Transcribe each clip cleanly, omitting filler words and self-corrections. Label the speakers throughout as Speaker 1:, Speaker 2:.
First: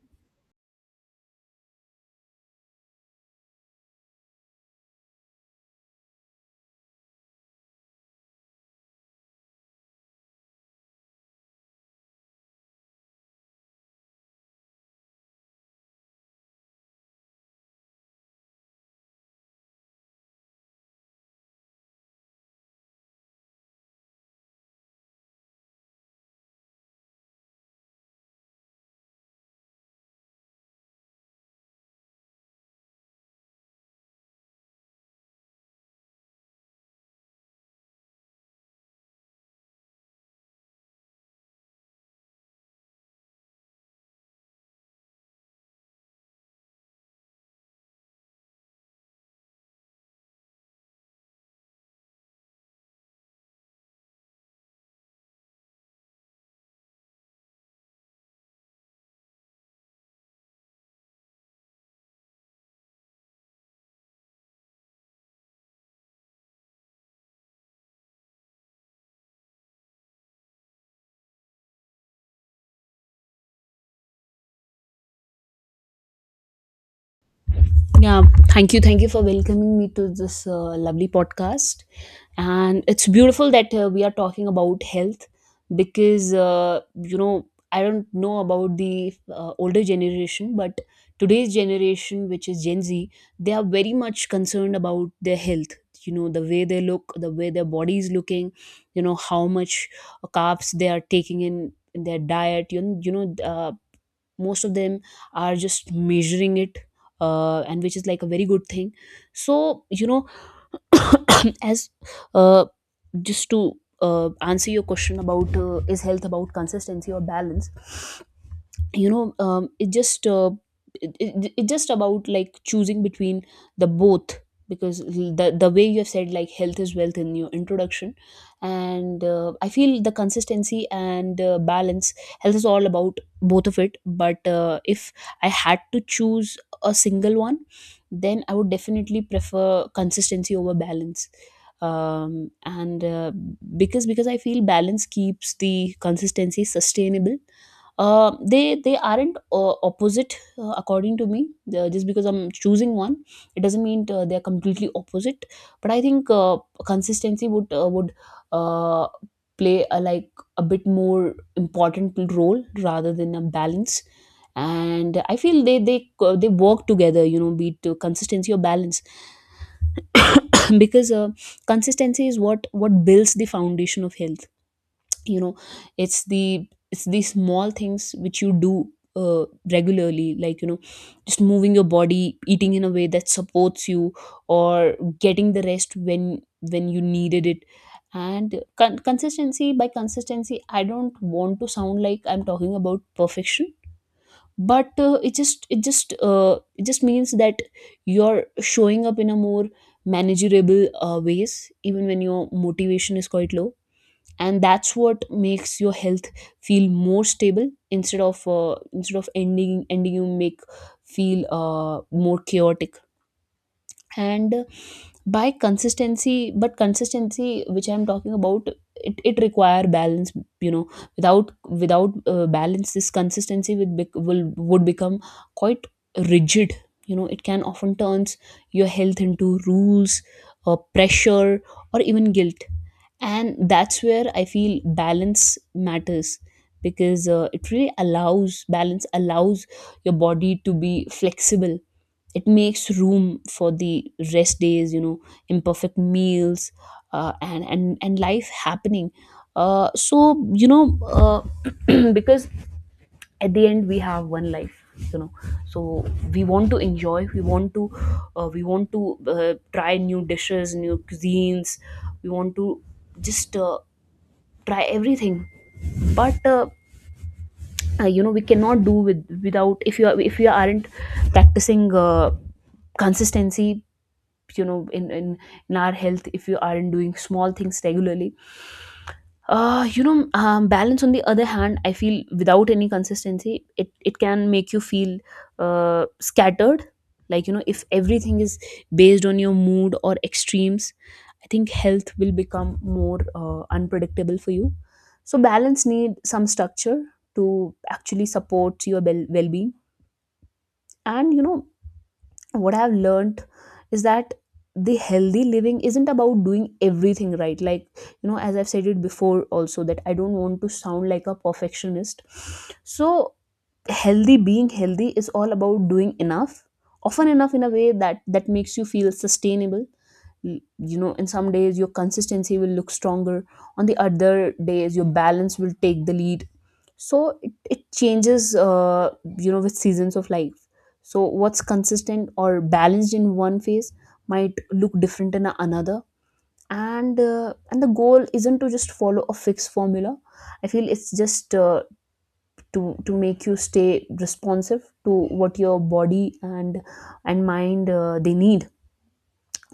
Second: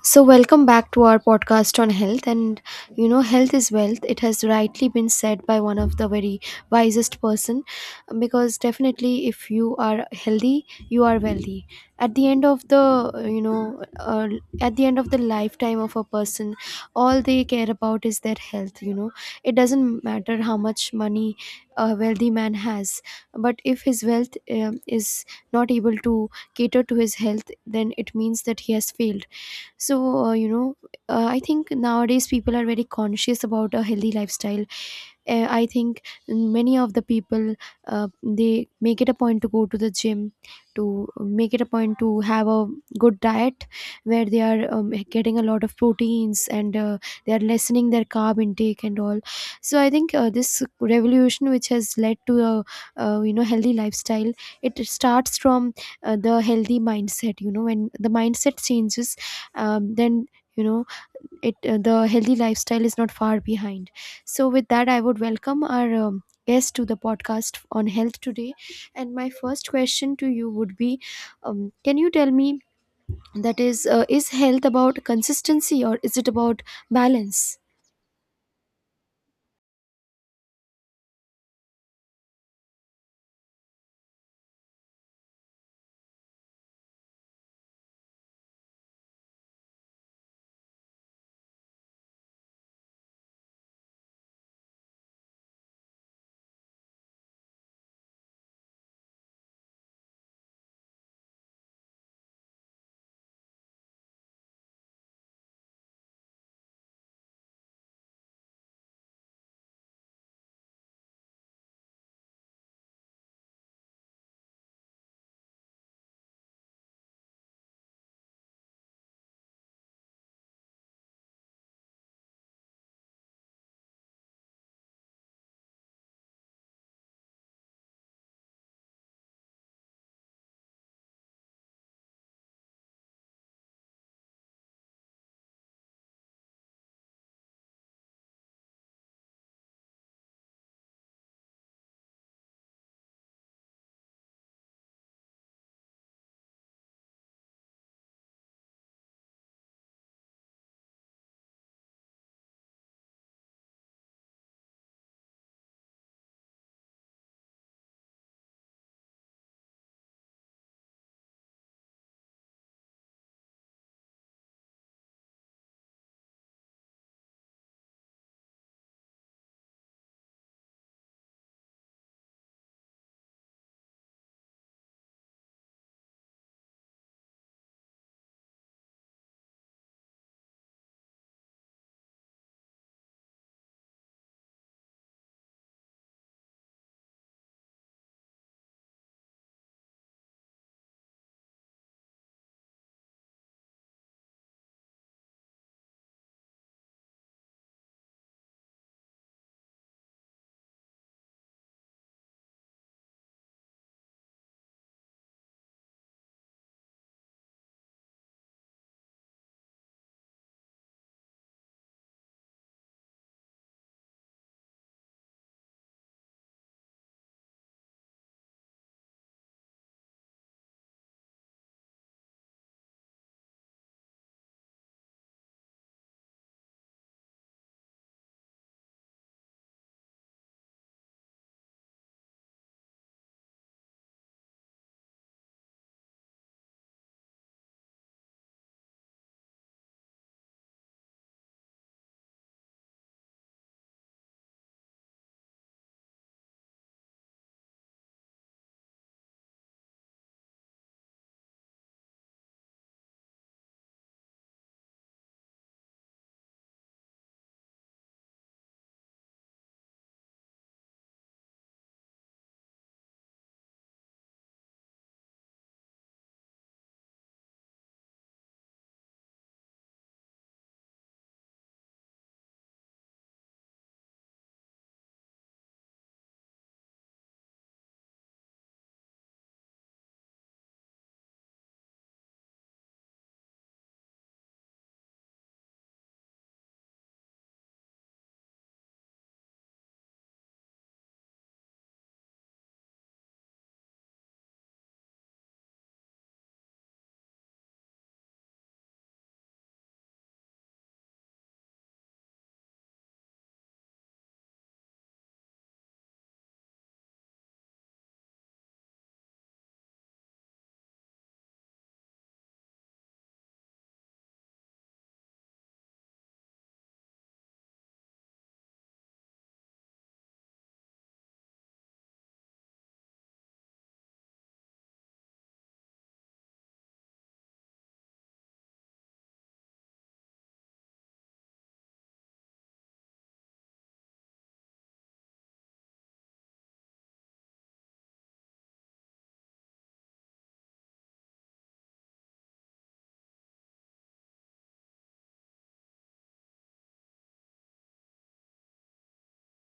Speaker 1: So, welcome back to our podcast on health. Health is wealth. It has rightly been said by one of the very wisest person, because definitely, if you are healthy, you are wealthy. At the end of the you know, uh, at the end of the lifetime of a person, all they care about is their health. It doesn't matter how much money a wealthy man has, but if his wealth is not able to cater to his health, then it means that he has failed. So I think nowadays people are very conscious about a healthy lifestyle. I think many of the people, uh, they make it a point to go to the gym, to make it a point to have a good diet where they are getting a lot of proteins, and they are lessening their carb intake and all. So I think, this revolution, which has led to a healthy lifestyle, it starts from the healthy mindset. When the mindset changes, then, you know, it the healthy lifestyle is not far behind. So with that, I would welcome our guest to the podcast on health today. And my first question to you would be, can you tell me, that is health about consistency or is it about balance?
Speaker 2: Yeah, thank you. Thank you for welcoming me to this lovely podcast. And it's beautiful that we are talking about health because, you know, I don't know about the older generation, but today's generation, which is Gen Z, they are very much concerned about their health. You know, the way they look, the way their body is looking, you know, how much carbs they are taking in their diet, you know, most of them are just measuring it and which is like a very good thing so you know as uh, just to answer your question about is health about consistency or balance you know it just it just about like choosing between the both because the way you have said like health is wealth in your introduction and I feel the consistency and balance health is all about both of it but if I had to choose a single one, then I would definitely prefer consistency over balance. Um and Because I feel balance keeps the consistency sustainable. They aren't opposite according to me. Just because I'm choosing one, it doesn't mean they're completely opposite, but I think consistency would uh, play a, like a bit more important role rather than a balance. And I feel they work together, you know, be it consistency or balance. Because consistency is what builds the foundation of health, you know. It's the it's the small things which you do uh, regularly, like you know, just moving your body, eating in a way that supports you, or getting the rest when you needed it. And consistency, by consistency I don't want to sound like I'm talking about perfection, but it just means that you're showing up in a more manageable ways even when your motivation is quite low. And that's what makes your health feel more stable instead of ending ending you make feel more chaotic. And uh, by consistency but consistency which I'm talking about, it require balance, you know. Without balance this consistency would become quite rigid. You know, it can often turns your health into rules or pressure or even guilt. And that's where I feel balance matters, because it really allows balance allows your body to be flexible. It makes room for the rest days, you know, imperfect meals, and life happening. uh, so you know uh, because at the end we have one life, you know. So we want to enjoy, we want to try new dishes, new cuisines. We want to just try everything. But You know, we cannot do without if you are if you aren't practicing consistency, you know, in in our health, if you aren't doing small things regularly. You know, balance on the other hand, I feel without any consistency, it can make you feel scattered. Like, you know, if everything is based on your mood or extremes, I think health will become more unpredictable for you. So balance need some structure to actually support your well-being. And, you know, what I've learned is that the healthy living isn't about doing everything right, like, you know, as I've said it before also, that I don't want to sound like a perfectionist. So healthy being healthy is all about doing enough often enough in a way that makes you feel sustainable. You know, in some days your consistency will look stronger, on the other days your balance will take the lead. So it changes, you know, with seasons of life. So what's consistent or balanced in one phase might look different in another. And the goal isn't to just follow a fixed formula. I feel it's just to to make you stay responsive to what your body and mind they need.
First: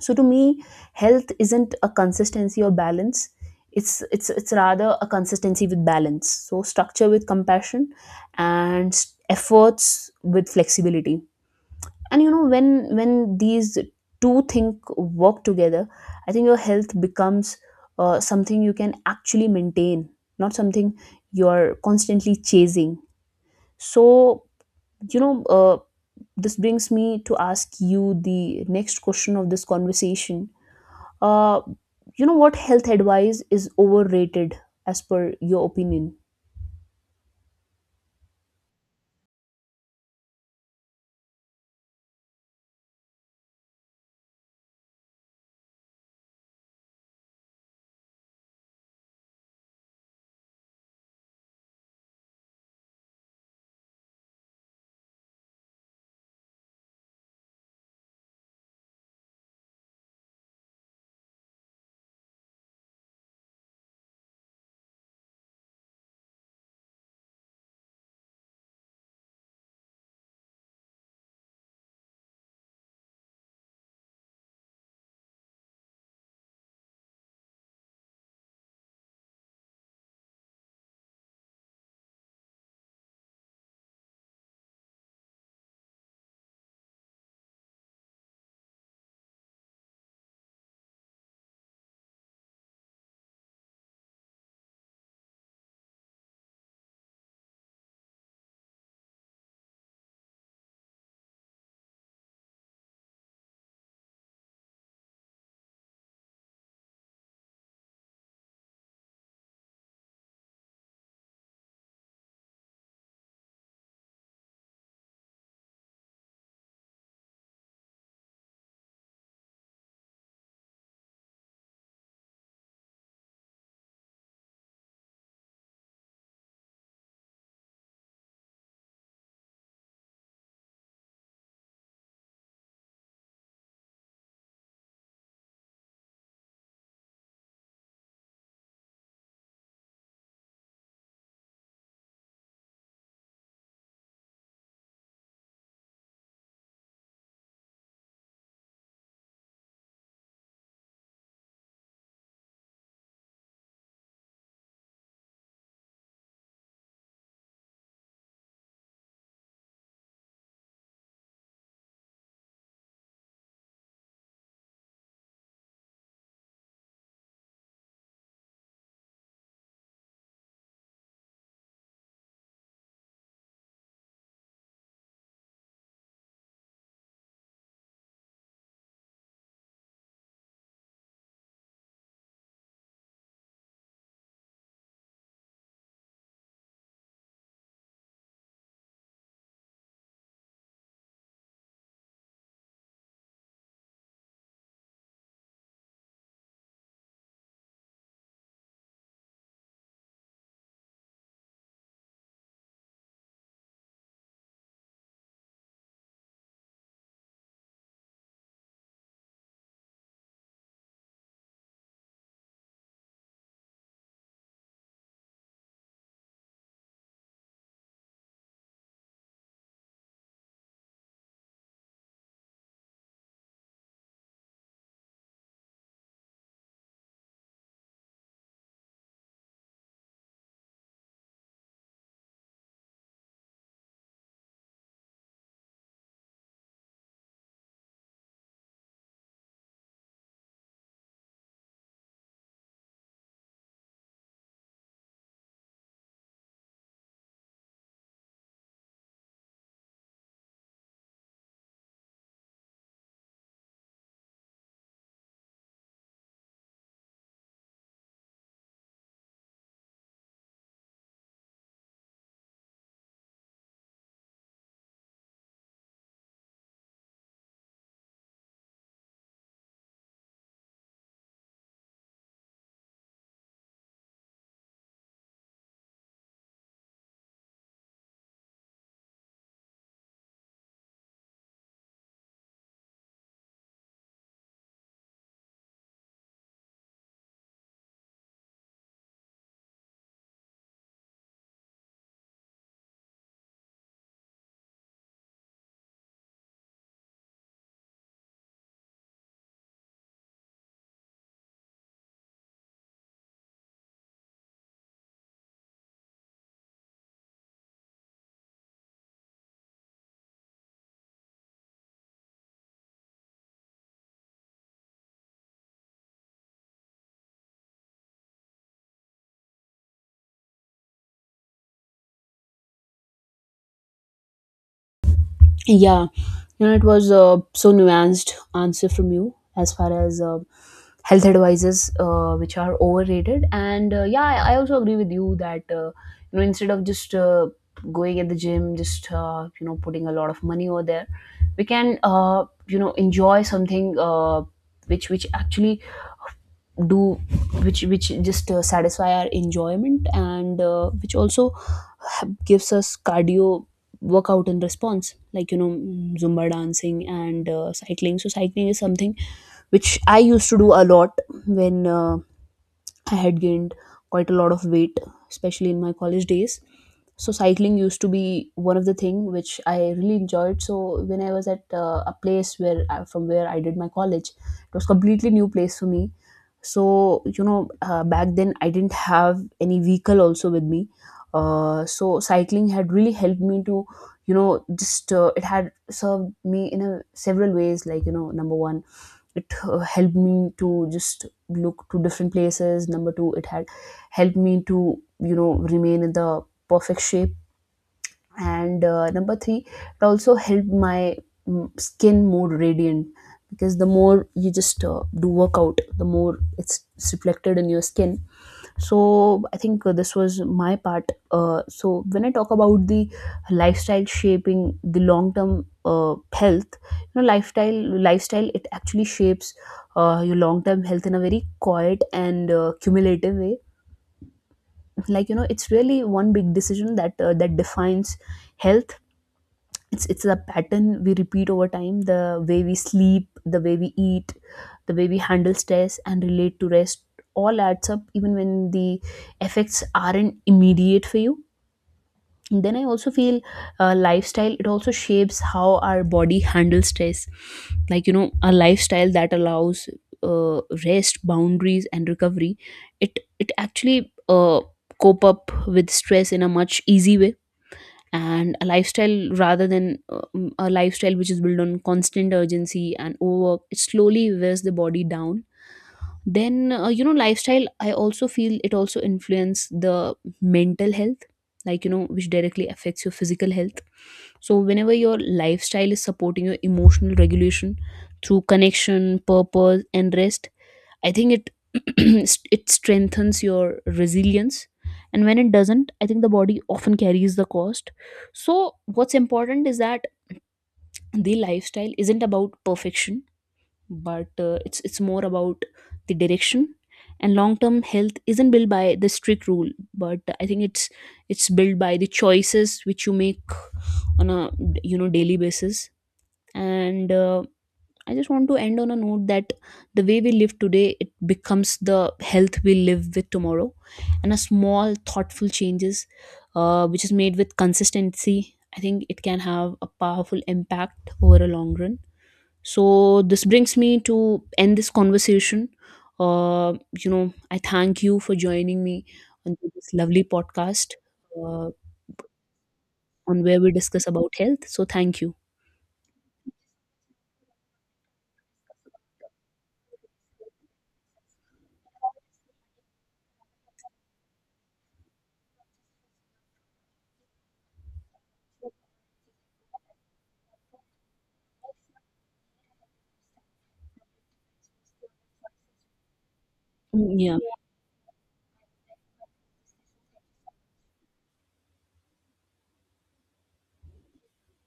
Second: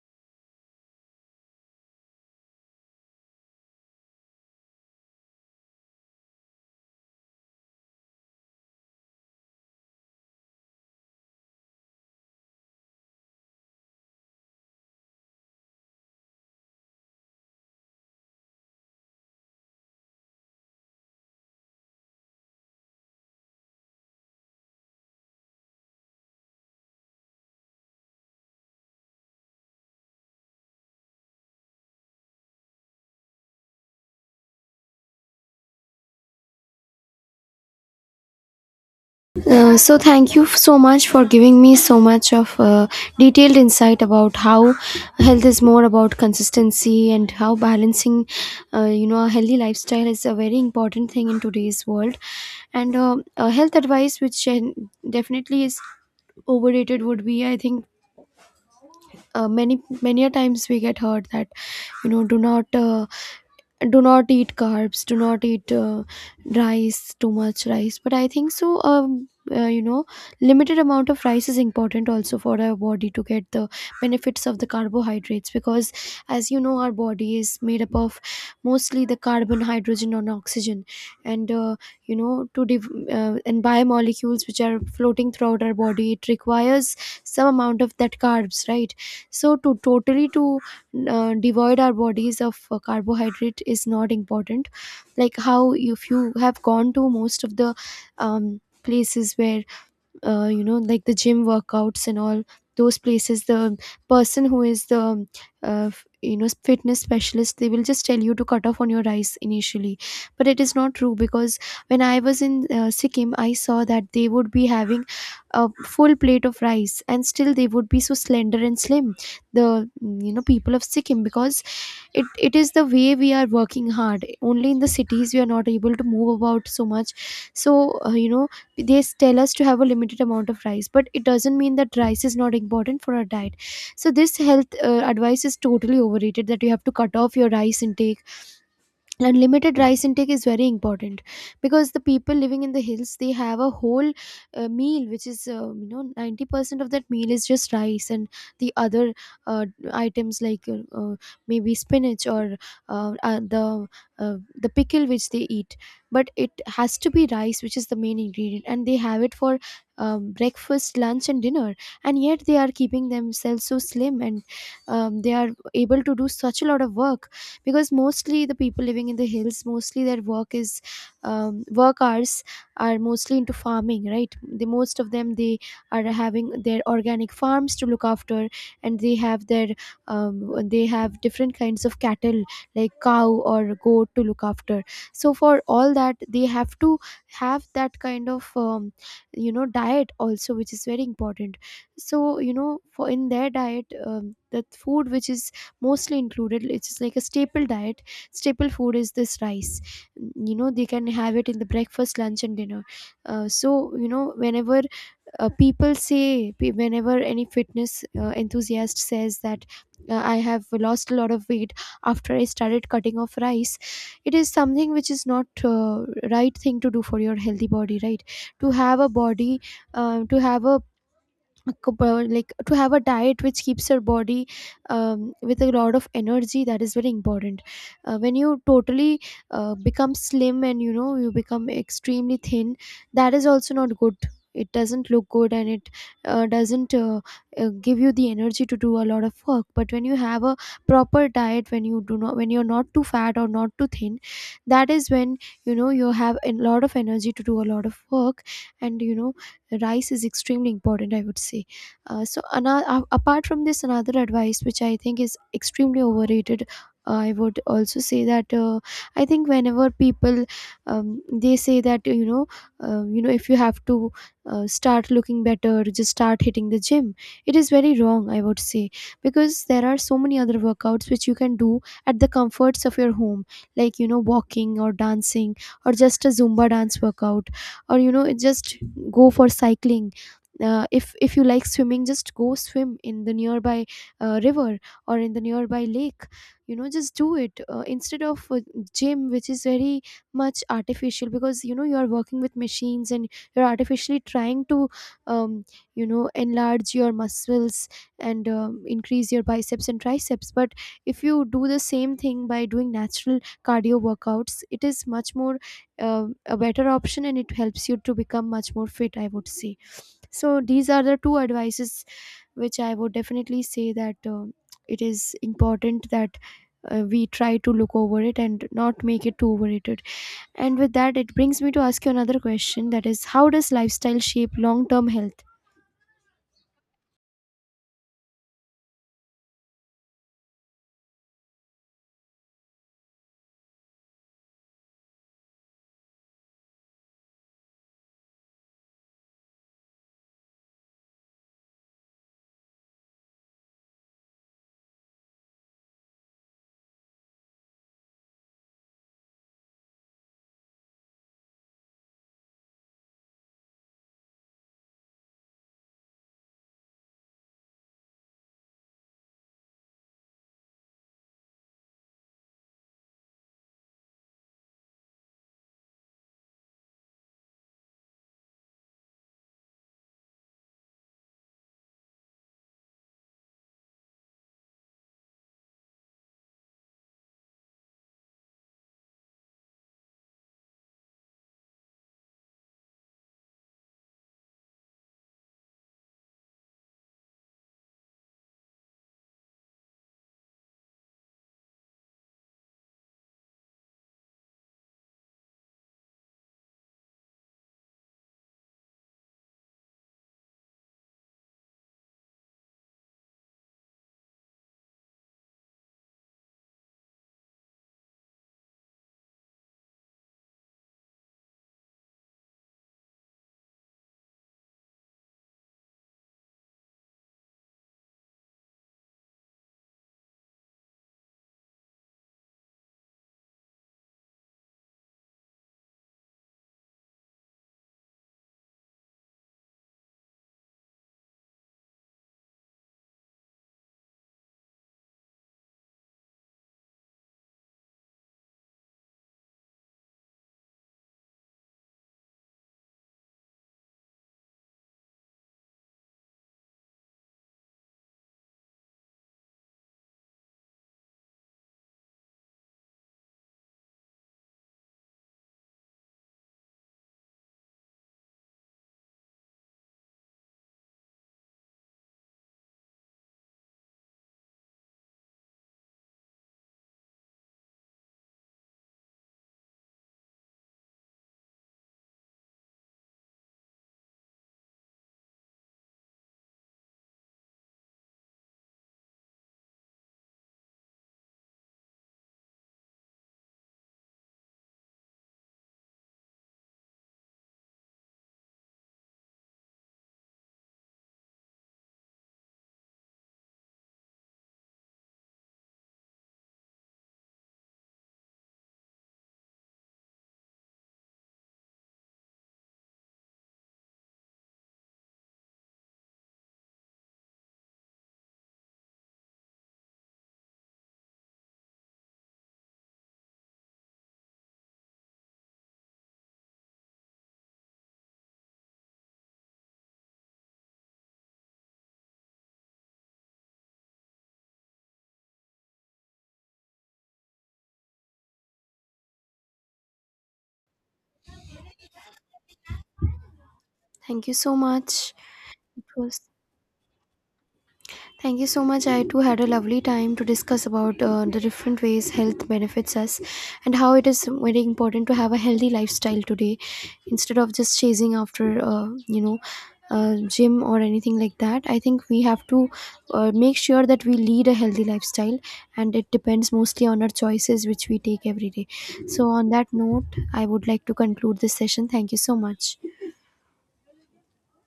Speaker 2: So to me, health isn't a consistency or balance, it's rather a consistency with balance, so structure with compassion and efforts with flexibility. And you know, when these two things work together, I think your health becomes something you can actually maintain, not something you're constantly chasing. So you know, this brings me to ask you the next question of this conversation. uh, you know what? Health advice is overrated as per your opinion.
Speaker 1: So thank you so much for giving me so much of detailed insight about how health is more about consistency and how balancing, a healthy lifestyle is a very important thing in today's world. And health advice which definitely is overrated would be, I think, many a times we get heard that, you know, do not do not eat carbs, do not eat rice, too much rice. But I think so, you know, limited amount of rice is important also for our body to get the benefits of the carbohydrates, because as you know, our body is made up of mostly the carbon, hydrogen and oxygen. And you know, and biomolecules which are floating throughout our body, it requires some amount of that carbs, right? So to totally to devoid our bodies of carbohydrate is not important. Like, how if you have gone to most of the places where, you know, like the gym workouts and all those places, the person who is the you know, fitness specialist, they will just tell you to cut off on your rice initially. But it is not true, because when I was in Sikkim, I saw that they would be having a full plate of rice, and still they would be so slender and slim, you know, people of Sikkim. Because it is the way we are working hard. Only in the cities we are not able to move about so much. So you know, they tell us to have a limited amount of rice, but it doesn't mean that rice is not important for our diet. So this health advice is totally overrated, that you have to cut off your rice intake. And limited rice intake is very important, because the people living in the hills, they have a whole, meal which is, you know, 90% of that meal is just rice, and the other, uh, items like maybe spinach, or uh, uh, the uh, the pickle which they eat, but it has to be rice which is the main ingredient. And they have it for breakfast, lunch and dinner. And yet they are keeping themselves so slim, and they are able to do such a lot of work. Because mostly the people living in the hills, mostly their work is, work hours are mostly into farming, right? The most of them, they are having their organic farms to look after. And they have their, they have different kinds of cattle, like cow or goat, to look after. So for all that, they have to have that kind of, you know, diet also, which is very important. So, you know, for in their diet, the food which is mostly included, it's just like a staple diet. Staple food is this rice. You know, they can have it in the breakfast, lunch and dinner. So, you know, whenever, whenever any fitness enthusiast says that, I have lost a lot of weight after I started cutting off rice, it is something which is not, right thing to do for your healthy body, right? To have a body, to have a co- like to have a diet which keeps your body, with a lot of energy, that is very important. When you totally become slim, and you know, you become extremely thin, that is also not good. It doesn't look good, and it doesn't give you the energy to do a lot of work. But when you have a proper diet, when you do not, when you're not too fat or not too thin, that is when, you know, you have a lot of energy to do a lot of work. And you know, rice is extremely important, I would say. Apart from this, another advice which I think is extremely overrated, I would also say that, I think whenever people, they say that, you know, you know, if you have to, start looking better, just start hitting the gym. It is very wrong, I would say, because there are so many other workouts which you can do at the comforts of your home, like, you know, walking or dancing, or just a Zumba dance workout, or, you know, it just, go for cycling. If you like swimming, just go swim in the nearby, river, or in the nearby lake. You know, just do it, instead of a gym, which is very much artificial, because, you know, you are working with machines, and you're artificially trying to, um, you know, enlarge your muscles, and increase your biceps and triceps. But if you do the same thing by doing natural cardio workouts, it is much more, a better option, and it helps you to become much more fit, I would say. So these are the two advices which I would definitely say that, um, it is important that, we try to look over it and not make it too overrated. And with that, it brings me to ask you another question, that is, how does lifestyle shape long term health?
Speaker 2: Yeah, you know, it was so nuanced answer from you as far as health advices, which are overrated. And yeah, I also agree with you that you know, instead of just going at the gym, just you know, putting a lot of money over there, we can you know, enjoy something which actually do which just satisfy our enjoyment and which also gives us cardio workout in response, like you know, mm, zumba dancing and cycling. So cycling is something which I used to do a lot when I had gained quite a lot of weight, especially in my college days. So cycling used to be one of the thing which I really enjoyed. So when I was at a place where from where I did my college, it was completely new place for me. So you know, back then I didn't have any vehicle also with me. So cycling had really helped me to, you know, just it had served me in a several ways. Like you know, number one, it helped me to just look to different places. Number two, it had helped me to, you know, remain in the perfect shape. And number three, it also helped my mm, skin more radiant, because the more you just do workout, the more it's reflected in your skin. So I think this was my part. So when I talk about the lifestyle shaping the long term health, you know, lifestyle it actually shapes your long term health in a very quiet and cumulative way. Like you know, it's really one big decision that that defines health. It's a pattern we repeat over time: the way we sleep, the way we eat, the way we handle stress and relate to rest, all adds up even when the effects aren't immediate for you. And then I also feel lifestyle it also shapes how our body handles stress. Like you know, a lifestyle that allows uh, rest, boundaries and recovery, it actually uh, cope up with stress in a much easy way. And a lifestyle rather than a lifestyle which is built on constant urgency and overwork, it slowly wears the body down. Then you know, lifestyle I also feel it also influence the mental health, like you know, which directly affects your physical health. So whenever your lifestyle is supporting your emotional regulation through connection, purpose and rest, I think it it strengthens your resilience. And when it doesn't, I think the body often carries the cost. So what's important is that the lifestyle isn't about perfection, but it's more about the direction. And long term health isn't built by the strict rule, but I think it's built by the choices which you make on a, you know, daily basis. And I just want to end on a note that the way we live today, it becomes the health we live with tomorrow. And a small, thoughtful changes, which is made with consistency, I think it can have a powerful impact over a long run. So this brings me to end this conversation. You know, I thank you for joining me on this lovely podcast uh, on where we discuss
Speaker 1: thank
Speaker 2: about
Speaker 1: you so
Speaker 2: health. So
Speaker 1: much
Speaker 2: thank you.
Speaker 1: it was Thank you so much. I too had a lovely time to discuss about the different ways health benefits us, and how it is very important to have a healthy lifestyle today, instead of just chasing after, gym or anything like that. I think we have to make sure that we lead a healthy lifestyle, and it depends mostly on our
Speaker 2: Mm, yeah,
Speaker 1: choices which we take every day. So, on that note, I would like to conclude this session. Thank you so much.